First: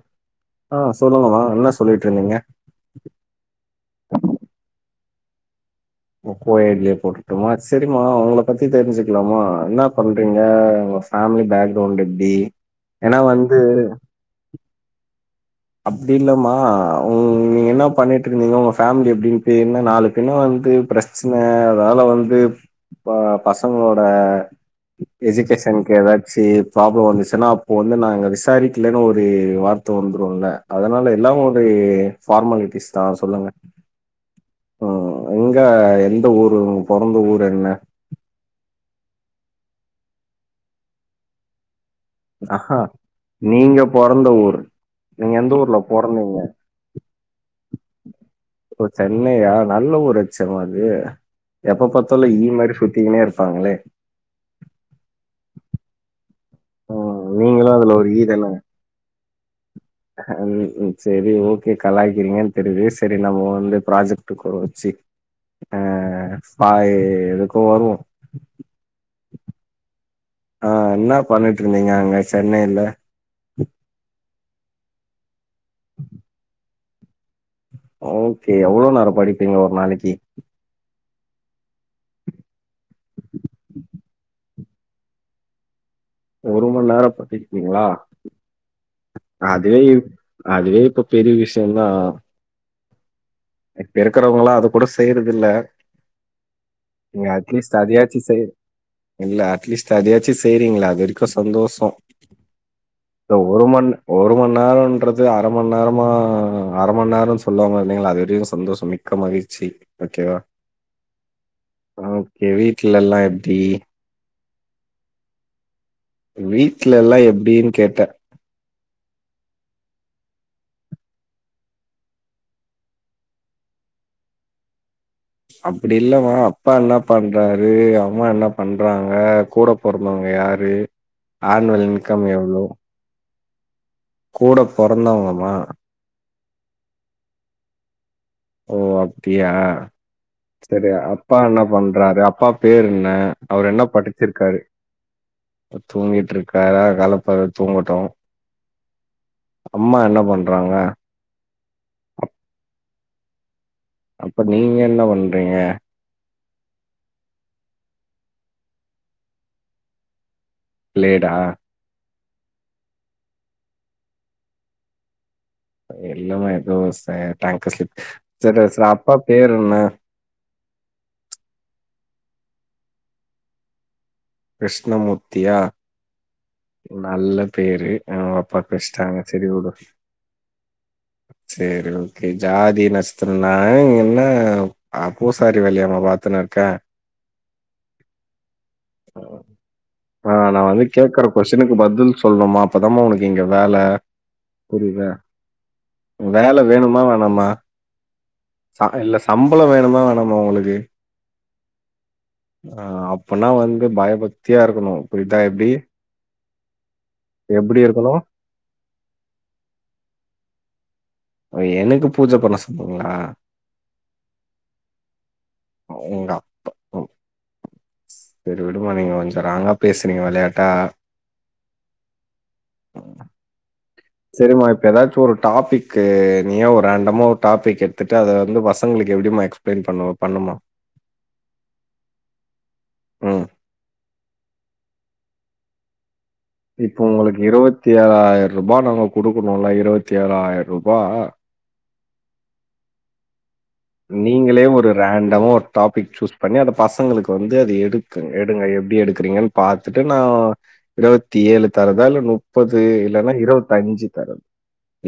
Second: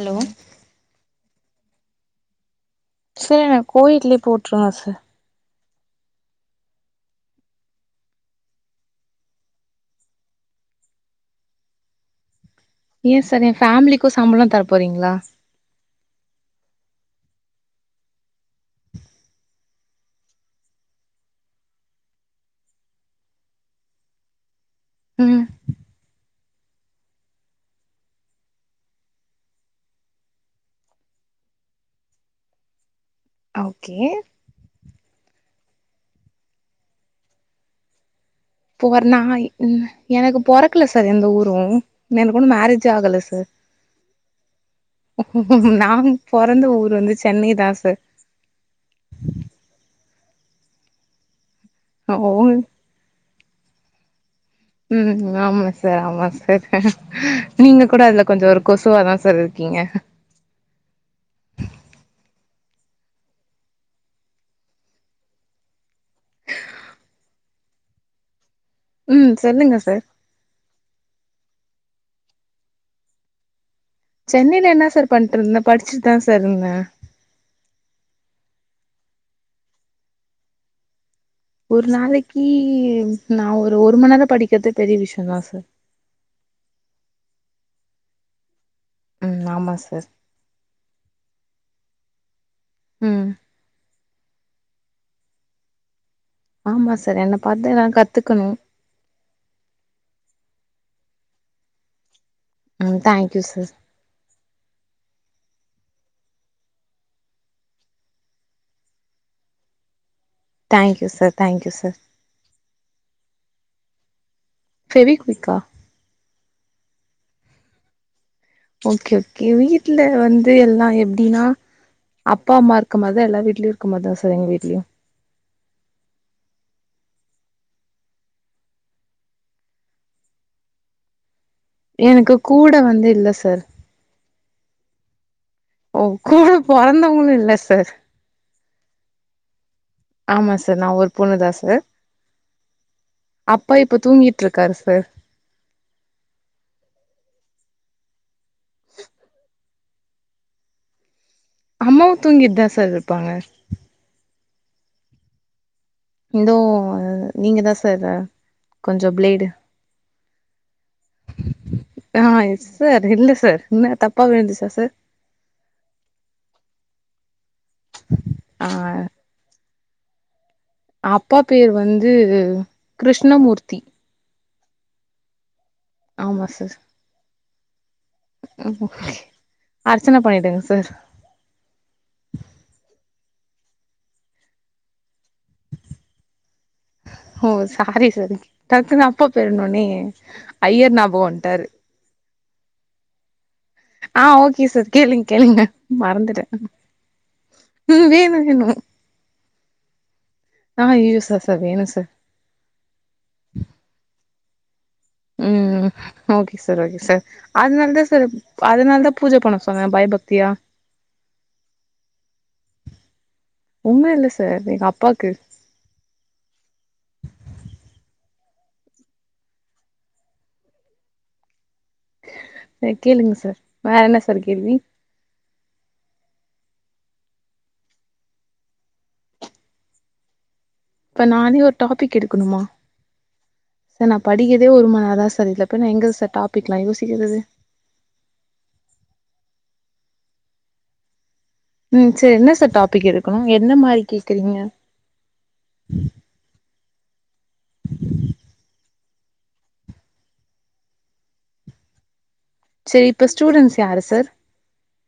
Hello ஆ சொல்லுங்க வா என்ன சொல்லிட்டு இருந்தீங்க சர் நா கோயேட்லயே போட்டுருவ சார் கோயேட்லயே போட்டுட்டுமா செரிமா உங்கள பத்தி தெரிஞ்சுக்கலாமா என்ன பண்றீங்க உங்க பேமிலி பேக்ரவுண்ட் எப்டி ஏன்னா எ சார் எ வந்து ஃபேமிலிக்கு சம்பளம் தரப் போறீங்களா அப்படி இல்லமா உ நீங்க என்ன பண்ணிட்டு இருந்தீங்க உங்க ஃபேமிலி எப்டின்ட்டு என்ன நாலு பிண்ண வந்து பிரச்சன அதால வந்து ப பசங்களோட ம் எஜுகேஷன்க்கு எதா செர் ப்ராப்ளம் வந்துச்சுன்னா அப்போ வந்து நாங்க விசாரிக்கலன்னு ஒரு வார்த்த வந்துரு ல்ல அதனால எல்லா ஒரு ஃபார்மாலிட்டிஸ் தா சொல்லுங்க ஓகே ம் எந்த ஊரு பிறந்த ஊர் என்ன போறனா எனக்கு பொறக்கல சார் எந்த ஊரும் எனக்கு ஒன்னும் ஆ மேரேஜ் ஆகல சார் நீங்க பிறந்த ஊர் நீங்க எந்த ஊர்ல நாங்க பிறந்தீங்க பொறந்த ஊர் வந்து சென்னை தான் சார் ஓ சென்னையா நல்ல ஊர் சோ அது எப்ப பத்த இல்ல இ உங் மாரி ஷூட்டிங்கினே இருக்கு பாங்களே உம் ஆமா சார் ஆமா சார் ம். நீங்களும் நீங்க கூட ஒரு ஈ அதுல தான? கொஞ்சம் ஒரு கொசுவாதா சார் இருக்கீங்க சரி ஓகே கலாயக்கிறீங்கன்னு தெரியுது சரி நம்ம வந்து ப்ராஜெக்டு கூட வச்சு அப எதுக்கும் வருவோம் உம் சொல்லுங்க சார் நீங்க அங்க சென்னனைில சென்னையில என்ன சார் பண்ருந்த படிச்சுட்டு தா சார் இருந்த ஓகே எ்வளோ நேரம் படிப்பீங்க ஒரு நாளைக்கு ஒரு நாளைக்கு நா ஒரு ஒரு மண நேரம் படிக்கறிறது பெரிய விஷயம் தான் சார் ஒரு ம நேரம் படிப்பீங்களா ம் ஆமா அதுவே சார் அதுவே இப்ப பெரிய விஷ டின்னா உம் இப்ப இருக்கறவங்களாம் அதது கூட செய்யறது இல்ல ஆமா சார் நீங்க என்ன பாத்து அட்லீஸ்ட் எல்லா அதையாச்சும் கத்துக்கணு செய்து அட்லீஸ்ட் அதைத்தான் ச்சு சரிங்களா அது வரைக்கும் சந்தோஷம் ம் இ தேங்க்யூ ஒரு சார் மண் ஒரு ம நேரம்ன்றது அர மணி நேரமா அர ம நேரம் சொல்லாம இருதேங்கள அது சந்தோஷம் மிக்க மகிழ்ச்சி ஓகேவா thank you sir thank you sir okay வீட்டுல எல்லாம் எப்படி பெவி குவிக்கா வீடலல்லாம் எப்ப்டனுகேட்டே ஓகே ஓகே வீட்டு்ல வந்து எல்லாம் எப்படின்னா அப்பா அம்மா இருக்க மாதிரிதா எல்லா வீட்லயும் இருக்க மாதிரிதா சார் எங்க வீட்லயும் அப்படி இல்லவா அப்பா என்ன பண்றாரு அம்மா என்ன பண்றாங்க கூட பொறந்தங்க யாரு ஆனுவல் இன்கம் எனக்கு எவ்ளோ? கூட வந்து இல்ல சார் கூட பிறந்தவங்கம்மா ஓ கூட பிறந்தவங்களும் இல்ல சார் ஓ அப்படியியா ஆமா சார் நா சரி ஒரு பொண்ணு அப்பா தா என்ன சார் பண்றாரு அப்பா பேரு என்ன அவர் அப்பா என்ன இப்ப தூங்கிட்டு படிச்சிருக்காரு இருக்காரு சார் தூங்கிட்டு இருக்கரு கல அ தூங்கட்டும் [inaudible] அம்மா என்ன பண்றாங்க அம்மாவு தூங்கிட்தா சர் இருப்பாங்க இப்ப நீங்க என்ன பண்றீங்க தோ நீங்க தா சர் கொஞ்சோ ப்ளேடு லேடா ஆ சர் இல்ல சர் என்ன தப்பா விழுந்துச்சா சார் இல்லமா எதோ ச டங் ஸ்லிப் சரி ஆ சார் அப்பா பேரு என்ன அப்பா பேர் வந்து கிருஷ்ணமூர்த்தி கிருஷ்ணமூர்த்தியா ஆமா சார் நல்ல பேரு ஆ அப்பா பேசிட்டாங்க சரி உடு அர்ச்சனா பண்ணிட்டேங்க சார் சேரி ஓகே ஜாதி நட்சத்திரோ நா என்ன ஆ பூசாரி வேலயாம்மா பாத்துன்னு இருக்க ஓ சாரி சார் டக்குன்னு அப்பா பேர் சொன்னோனே ஆ நா வந்து ஐயர் ஞாபகம் கேக்கற வன்ட்டாரு கொஸினுக்கு பதில் சொல்லனுமா அப்பதாமா உனக்கு இங்க வேல ஆ ஓகே சர் புரியுதா கேளுங்க கேளுங்க மறந்துட்ட வேல வேணுமா வேணாமா ம் வேணு வேணு ச இல்ல சம்பளம் வேணுமா வேணாமா உங்களுக்கு ஆ ஐயயோ சர் சர் வேணு சர் ஆ அப்பனா வந்து பயபக் தியா இருக்கனு புரிதா எப்டி சர் ஓகே சர் சர் எப்டி அதனால தா இருக்கணும்? சர் அதனால த‌பூஜ பண்ண சொன்ன பயபக் த்தியா ஓ எனக்கு பூஜ பண்ண சொன்னீங்களா உம்ம இல்ல சர் எங்க அப்பாக்கு உங்க அப்பா சரி விடுமா நீங்க கொஞ்சோ ராங்கா பேசுறீங்க வெளையாட்டா அ கேளுங்க சர் சரிமா இப்ப ஏதாச்சு ஒரு டாப்பிக் கு நீயா ஒரு ரண்டமா ஒரு டாப்பிக் எட்த்துட்டு அத வந்து பசங்களுக்கு எப்டிமா எக்ஸ்பிளேன் பண்ணுவ பண்ணு இப்ப நானே ஒரு டாப்பிக் எடுக்கணுமா ம். சனப் படிக்கதே ஒரு ம நேர தா சர் இல்ல போய் எங்க சர் இப்ப உங்களுக்கு இருவத்தி ஏழாயிரூபா நாங்க குடுக்கணுல்ல இருபத் தேழாயிரூபா ம் சரி என்ன சர் டாபிக் எடுக்கணு எந்த மாரி கேக்குறீங்க நீங்களே ஒரு ரண்டமா ஒரு டாப்பிக் சூஸ் பண்ணி அத பசங்களுக்கு வந்து அது எடுக்கு எடுங்க எப்படி எடுக்கறீங்கன் பாத்துட்டு நான இருபத்தி ஏழு தரதா இல்ல முப்பது சரி இப்ப இல்லனா ஸ்டூடெண்ட்ஸ் யாரு இருவத்தஞ்சு சார் தரது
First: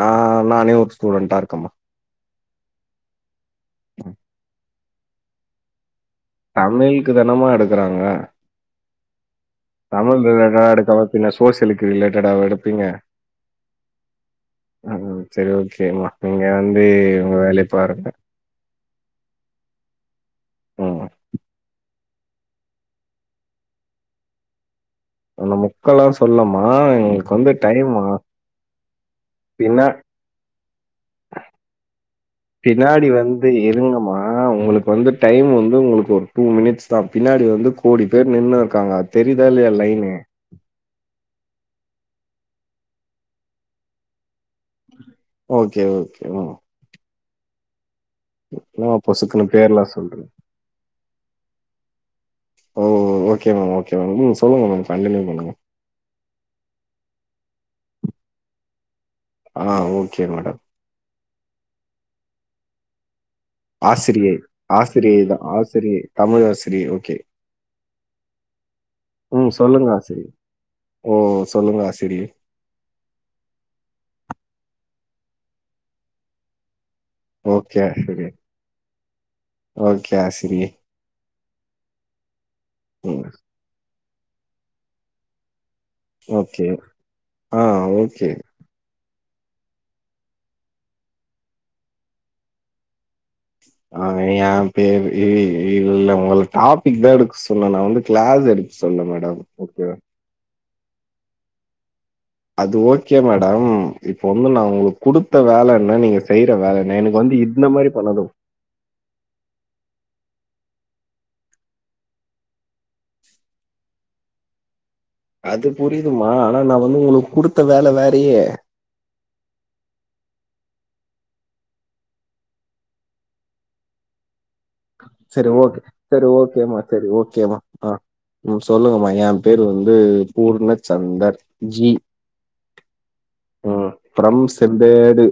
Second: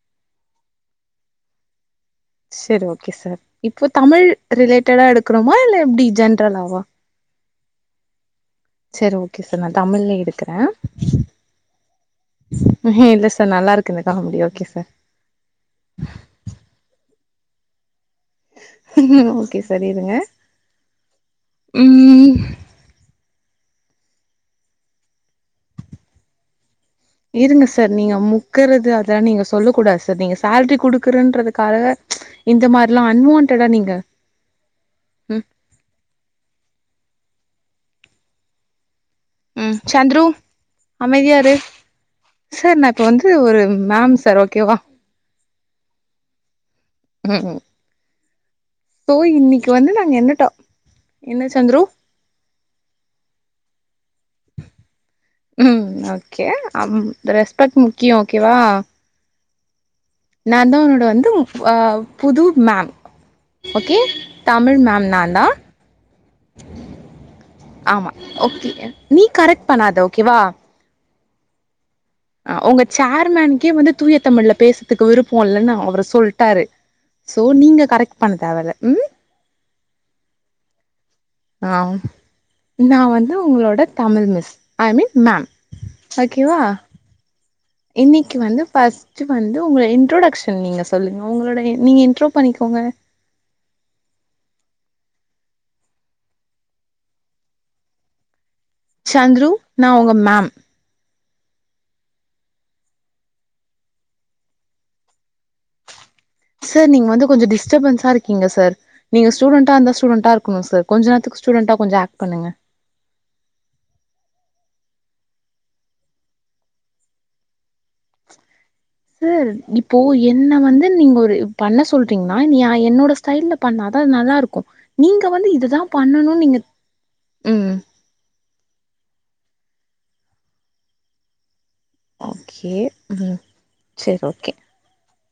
நா நானே ஒரு ஸ்டூடெண்ட்டா இருக்க‌ம்மா சரி ஓகே சார் இப்போ தமிழ் ரிலேட் டடா எடுக்கணுமா இல்ல எப்டி ஜென்ரலாவா தமிழுக்கு தெனமா எடுக்ககுறாங்க சரி ஓ தமிழ் ரிலேட்டடா எடுக்காம பின்ன சோசியலுக்கு ரிலேட்டடாவா எடுப்பீங்க இல்ல சார் நல்லா இருக்கு இந்த காமெடி ஓகே சார் ம் சரி ஓகேம்மா நீங்க வந்து உங்க வேலைய பாருங்க ம் ஓகே சார் இருங்க ம் ம் உன்ன முக்கெல்லா சொல்லம்மா எங்களுக்கு வந்து இருங்க சார் டைம்மா. நீங்க முக்கறது அதுலா நீங்க சொல்லக் பின்ன கூடாது சார் நீங்க சேல்ரி குடுக்குறன்றதுக்காக இந்த மாரிலா பின்னாடி வந்து அன்வான்டடா நீங்க இருங்கம்மா உங்களுக்கு வந்து ம் டைம் வந்து உங்களுக்கு ஒரு டூ மினிட்ஸ் தா பின்னாடி வந்து கோடி பேர் நின்னுருக்காங்க ம் சந்த்ரு அமைதியா இரு சார் நா இப்ப வந்து ஒரு மேம் சார் ஓ ஓகே ஓகே ம் ம்ம் என்னம்மா சோ பொசுக்குன்னு இன்னைக்கு வந்து பேர்லாம் நாங்க சொல்றீங்க? என்னட் டா என்ன சந்துரு ஓ! Okay ma'am, okay ma'am. ம். சொல்லுங்க மேம். கன்டின்யூ பண்ணுங்க. ம் ஓகே [unintelligible] ப்பட் முக்கியோ ஓகேவா ஆ ஓ நா தா உன்னோட வந்து ஆ புது மேம் ஓகே ஆசிரியை. தமிழ் மேம் ஆசிரியை நா தா தான். ஆசிரியை. தமிழ் ஆசிரியை. ஓகே. ஆமா ஓகே நீ ம். கரெக்ட் சொல்லுங்க பண்ணாத ஆசிரியை. ஓகேவா ஓ சொல்லுங்க ஆசிரியை. ஆ உங்க சேர்மேன்க்கே வந்து தூய தமிழ்ல பேசதுக்கு விருப்போம் இல்லன்னு அவரு சொல்ட்டாரு சோ ஓகே நீங்க கரெக்ட் பண்ண தேவயில்ல ம் கே ஆசிரியை ஆ நா ம். வந்து உங்களோட Tamil miss I mean ma'am ஓகேவா ஓகே. ஆ ஓகே. இன்னைக்கு வந்து பஸ் வந்து உங்க இன்ட்ரொடக்ஷன் நீங்க சொல்லுங்க உங்களோட நீங்க இன்ட்ரோ பண்ணிக்கோங்க அ ஏன் பேரு இ இல்ல உங்கள டாபிக் தா எடுக்க சொன்ன நா வந்து கிளாஸ் எடுக் சந்தரு நான் உங்க மேம் அது ஓகே மேடம் இப்ப வந்து நா உங்களுக்கு குடுத்த வேல என்ன நீங்க செ சேர் நீங்க வந்து கொஞ்சோ டிஸ்டர்பன்ஸா இருக்கீங்க சர் நீங்க ஸ்டூடண்டா அந்த ஸ்டூடண்டா இரு க்குணு சர் கொஞ்சோ நேரத்துக்கு ஸ்டூடண்டா கொஞ்சொ ஆக்ட் பண்ணுங்க அது புரிதுமா ஆனா நா வந்து உனக்கு குடுத்த வேல வேறயே சேர் இப்போ என்ன வந்து நீங்க ஒரு பண்ண சொல்றீங்ன்னா நீ அ என்னோட ஸ்டைல்ல பண்ணாதா அது நல்லாருக்கு செரி ஓகே செரி ஓகேமா செரி ஓகேம்மா ம் ஆ ம் சொல்லுங்கமா ஏம் பேரு வந்து பூர்ண சந்தர் ஓகே ம் ம். Sir from okay Sembedu.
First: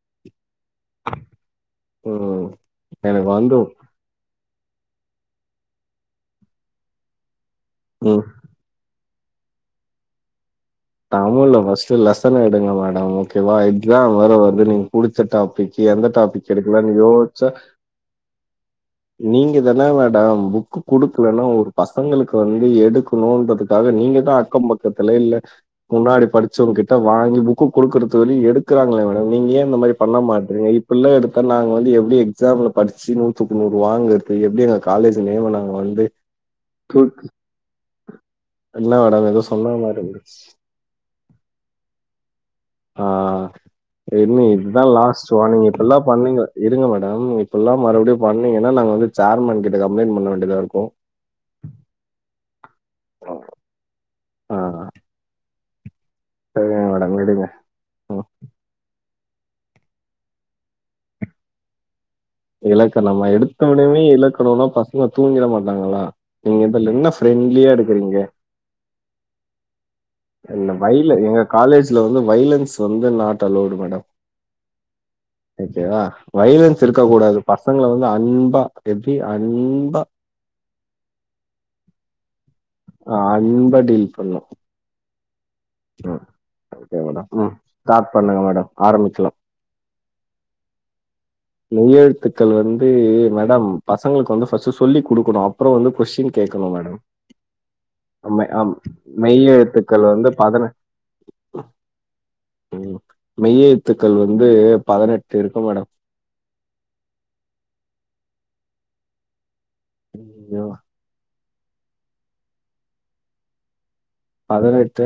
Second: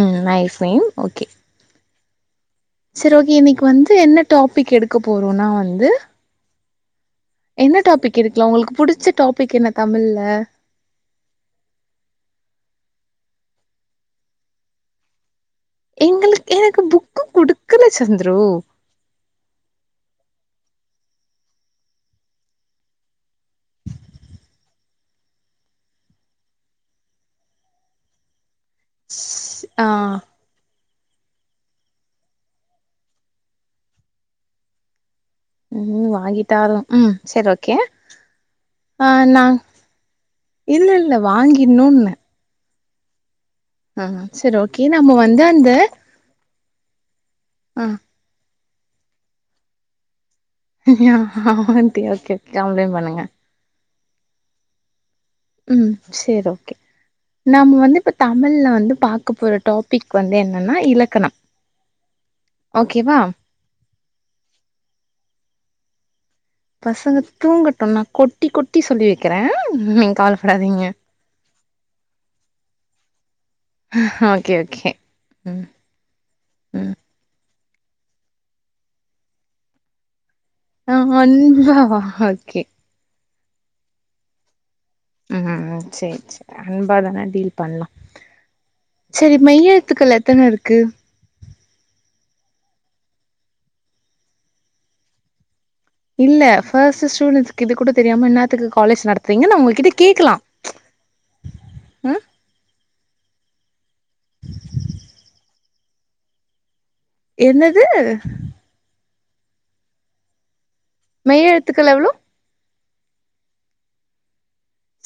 ம் நைஸ் நைஸ் ஓகே ம் செரி ஓகே இன்னைக்கு வந்து என்ன டோப் பிக் எடுக்க போறோனா வந்து என்ன ம். டாபிக் எடூக்லா உங்களுக்கு புடிச்ச டோபிக் என்ன தமிழ்ல தமிழ்ல ஃபஸ்ட்டு லெசன் எடுங்க மேடம் ஓகேவா எக்ஸாம் வேர வருது நீங்க குடுத்துட்டா டிக்கி எந்த டாபிக் எங்களுக்கு எனக்கு எடுக்கனுன்னு புக்கு யோச்சு குடுக்கல சந்துரு நீங்க தான மேடம் புக் கு குடுக்கலன்னா ஒரு பசங்களுக்கு வந்து எடுக்கணுன்றதுக்காக நீங்கதா அக்கம் பக்கத்துல இல்ல முன்னாடி படிச்சவங் கிட்ட வாங்கி புக்கு குடுக்கறது வறையு எடு க்குறாங்ளே மேடம் நீங்க ஏன் இந்த ஆ மாரி பண்ண மாட்றீங்க இ புல்லா எடுத்தா நாங்க வந்து எப்டி எக்ஸாம்ல படிச்சு நூத்துக்கு நூறு வாங்கற்து எப்டி எங்க காலேஜ் [unintelligible] நாங்க வந்து ம் வாங்கிட்டாரு ம் தொக் சரி ஓகே என்ன ஆ மேடம் எது நா சொல்ல மாரிச்சு இல்ல இல்ல வாங்கிட்னுன்ன ஆ என்ன சரி இத்தா ஓகே நம்ம லாஸ்ட்டு வந்து வார்னிங் அந்த இப்புல்லா பண்ணீங்க இருங்க மேட் டம் இப்புல்லா ஆ மருவடியு பண் ணீங்கனா நாங்க வந்து சேர்மன் கிட்ட கம்ப்ளைன் பண்ண வேண் ஓகே ஓகே கம்ப்ளைன் பண்ணுங்க ஆ ம் சேர் ஓகே ஏங்க மேடம் விடுங்க நம்ம வந்து இப்ப ம். தமிழ்ல வந்து பா க்க போற டோபிக் வந்து என்னன்னா இலக்கணம் ஓகேவா இலக்கணமா எடுத்த ஒனயுமே இலக்கணோனா பசங்க தூங்கிட மாட் னாங்களா பசங்க தூங்கட்டு நா கொட்டி கொட்டி சொல்லி வெக்குறே நீங் என்ன வைல எங்க காலேஜ்ல வந்து வைலன்ஸ் வந்து not allowed madam okay okay ம் ஓகே வா வைலன்ஸ் ம் இருக்க கூடாது பசங்கள வந்து அன்பா எப்டி அன்பா ஆஹ் அன்பாவா ஓகே அன்பா டீல் பண்ணு உம்ம சேரி சேர் அன்பாதான மேடம் ம் டீல் பண்லா ஸ்டார்ட் பண்ணுங்க மேடம் ஆரம்பிக்கலாம் செரி மெய் எழுத்துக்கள் எத்தனருக்கு மெய்யெழுத்துக்கள் வந்து மேடம் பசங்களுக்கு வந்து ஃபஸ்ட் சொல்லி குடுக்கனு இல்ல ஃபஸ்ட் ஸ்டூடன்ட்ஸ்க்கிது கூட தெரியாம மெ என்னாத்துக்கு ஆம் காலேஜ் நடத்துறீங்கன்ன உங்கள்கிட்ட மெய்யெழுத்துக்கள் வந்து கேக்கலா பதின ச் ம் ம். மெய்யெழுத்துக்கள் வந்து பதனெட்டிருக்கு மேடம் என்னது [unintelligible] மெய்யெழுத்துக்கள் எவ்ளோ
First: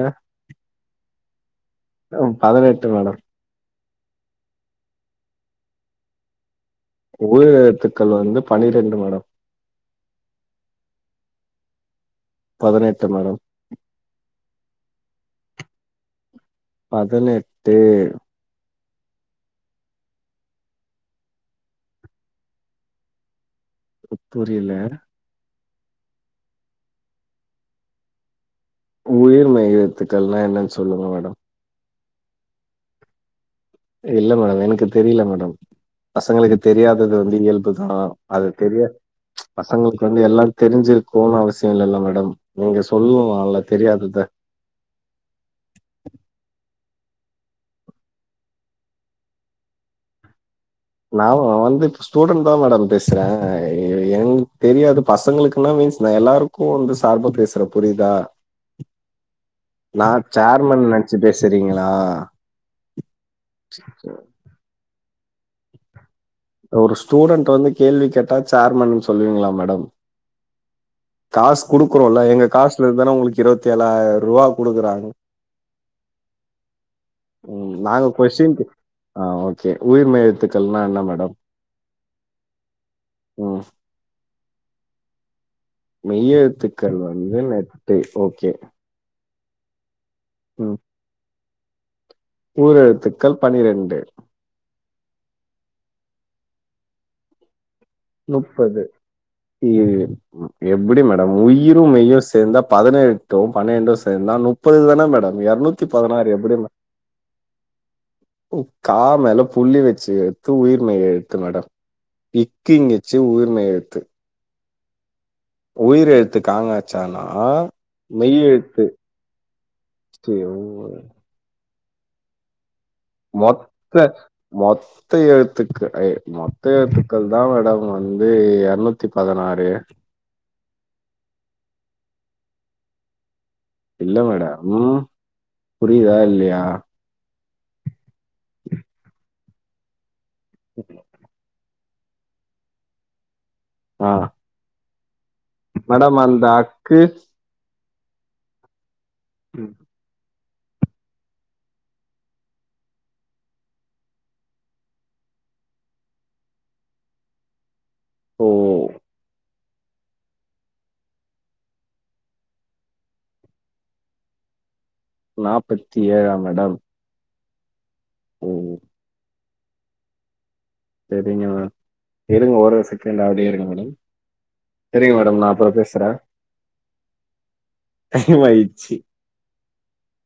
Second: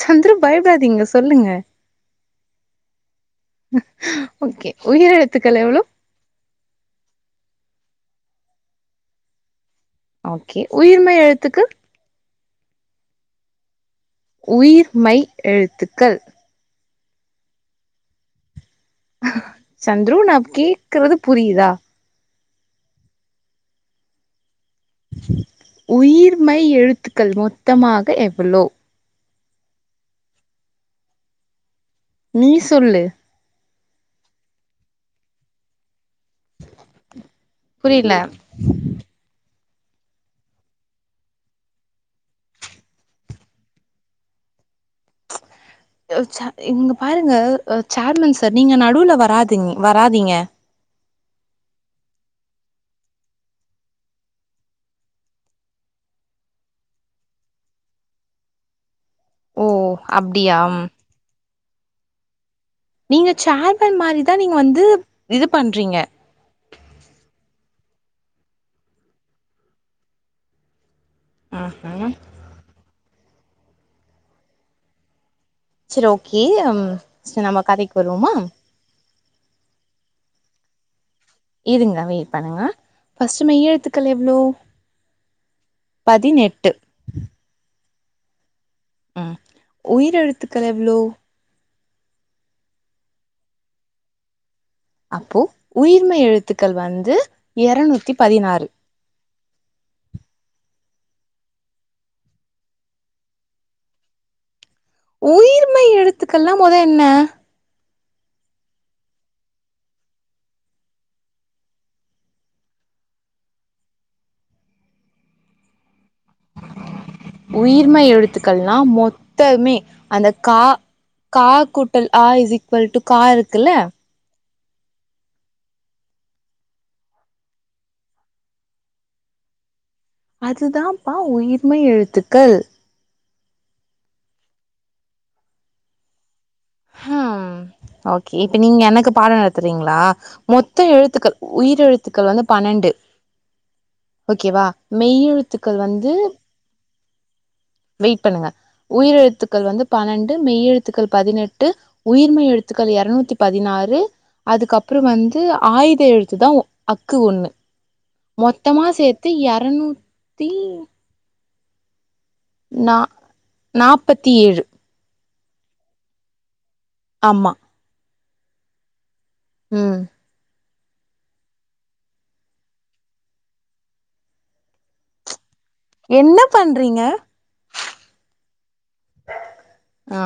சந்திரூ பயபடாதிங்க சொல்லுங்க ம் பதினெட்டு மேடம் ஓகே உயிரெழுத்துக்கள் எவ்ளோ உயிரெழுத்துக்கள் வந்து பனிரெண்டு மேடம் ஓகே உயிர்மெய் எழுத்துக்கு பதினெட்டு மேடம் உயிர் மெய் எழுத்துக்கள் பதினெட்டு சந்ரு நா கேக்கறது புரியுதா புரி புரியல உயிர்மெய் எழுத்துக்கள் மொத்தமாக எவ்வளோ உயிர் மெய் எழுத்துக்கள்னா என்னன் சொல்லுங்க மேடம் நீ சொல்லு இல்ல மேடம் எனக்கு தெரியல மேடம் பசங்களுக்கு தெரியாதது வந்து இயல்புதா புரில அது தெரிய ச் பசங்களுக்கு வந்து எல்லாம் தெரிஞ்சிருக்குன் அவசிய இல்லல்ல மேடம் நீங்க சொல்லலால தெரியாதத சா இங்க பாருங்க சேர்மன் சார் நீங்க நடுவுல வராதிங்க வராதீங்க நா வந்து இப்ப ஸ்டூடண்ட் தா மேடம் பேசுற என தெரியாது பசங்களுக்குன்னா மீன்ஸ் நா எல்லாருக்கு வந்து சார்பா பேசுற புரியுதா ஓ நா அப்டியா சேர்மன் நெனச்சு பேசு சரிங்களா நீங்க சேர்மன் மாரிதா நீங்க வந்து இது பண்றீங்க ஒரு ஸ்டூடெண்ட் வந்து கேள்வி கேட்டா சேர்மன் சொல்லுவீங்களா மேடம் காசு ம்ஹும் குடுக்குறோல எங்க காசுலந்துதான உங்களுக் இருபத்தேழாயிர ரூபா குடுக்குறாங் சரி ஓகே அம் ச நம்ம கதைக்கு வருவோமா ஆஹ் ஓகே உயிர் மெய் எழுத்துக்கள்னா என்னா மேடம் இருங்க வெய்ட் பண்ணுங்க ஃபர்ஸ்ட் ம் மெய் எழுத்துக்கள் எவ்ளோ மெய் பதினெட்டு எழுத்துக்கள் வந்து [unintelligible] னெட்டு ஓகே ஆஹ் உயிர் எழுத்துக்கள் எவ்ளோ உயிர் எழுத்துக்கள் பனிரெண்டு அப்போ உயிர்மெய் எழுத்துக்கள் வந்து எரநூத்தி பதினாறு முப்பது [unintelligible] எப்புடி மேடம் உயிரும் மெய்யும் சேந்தா பதினெட்டோ பனிரெண்டு சேந்தா முப் உயிர்மெய் எழுத்துக்கள்னா மொத என்ன ஓ கா மேல புள்ளி வச்சு எத்து உயிர்மய் எழுத்து மேடம் டி க் ங் ச்சு உயிர்மெய் எழுத்து உயிர் எ உயிர்மெய் மெய் எழுத்துக்கள்னா எழுத்து மொத்தமே அந்த ஐயோ கா கா கு கூட்டல் அ ஸ்சி சீக்கல்டு க இருக்குல்ல மொத்த மொத்த எழுத்துக்கள் ஏ மொத்த எழுத்துக்கள் தான் மேடம் வந்து இரநூத்தி பதினாறு அதுதான்ப்பா உயிர்மெய் எழுத்துக்கள் இல்ல மேடம் புரிதா இல்லயா ஹம் ஓ கே இப்ப நீங்க எனக்கு பாடம் நடத் தறீங்ளா மொத்தம் எழுத்துக்கள் உயிர் எ த்துக்கள் வந்து பன்னண்டு ஆ ஓகேவா மெய்யெழுத்துக்கள் வந்து மேடம் அந்த அக்கு வெயிட் பண்ணுங்க உயிரெழுத்துக்கள் ம் வந்து பன்னண் டு மெய் எழுத்துக்கள் பதினெட்டு உயிர்மெய் எழுத்துக்கள் இரநூத்தி பதினாறு அதுக்கப்புறம் வந்து ஆயுத எழுத்துதான் அக்கு ஒண்ணு ஓ மொத்தமா சேத்து இர ரநூத்தி நா நாப்பத்தி ஏழு நாப்பத்தி ஏழா மேடம் ஆமா உம் உம் சரிங்க இருங்க ஒரே ஒரு செகண்ட் அப்டியே இருங்க மேடம் சரிங்க மேடம் நா ப்ரொபசரா என்ன பண்றீங்க டைம் ஆய்டுச்சு ஆ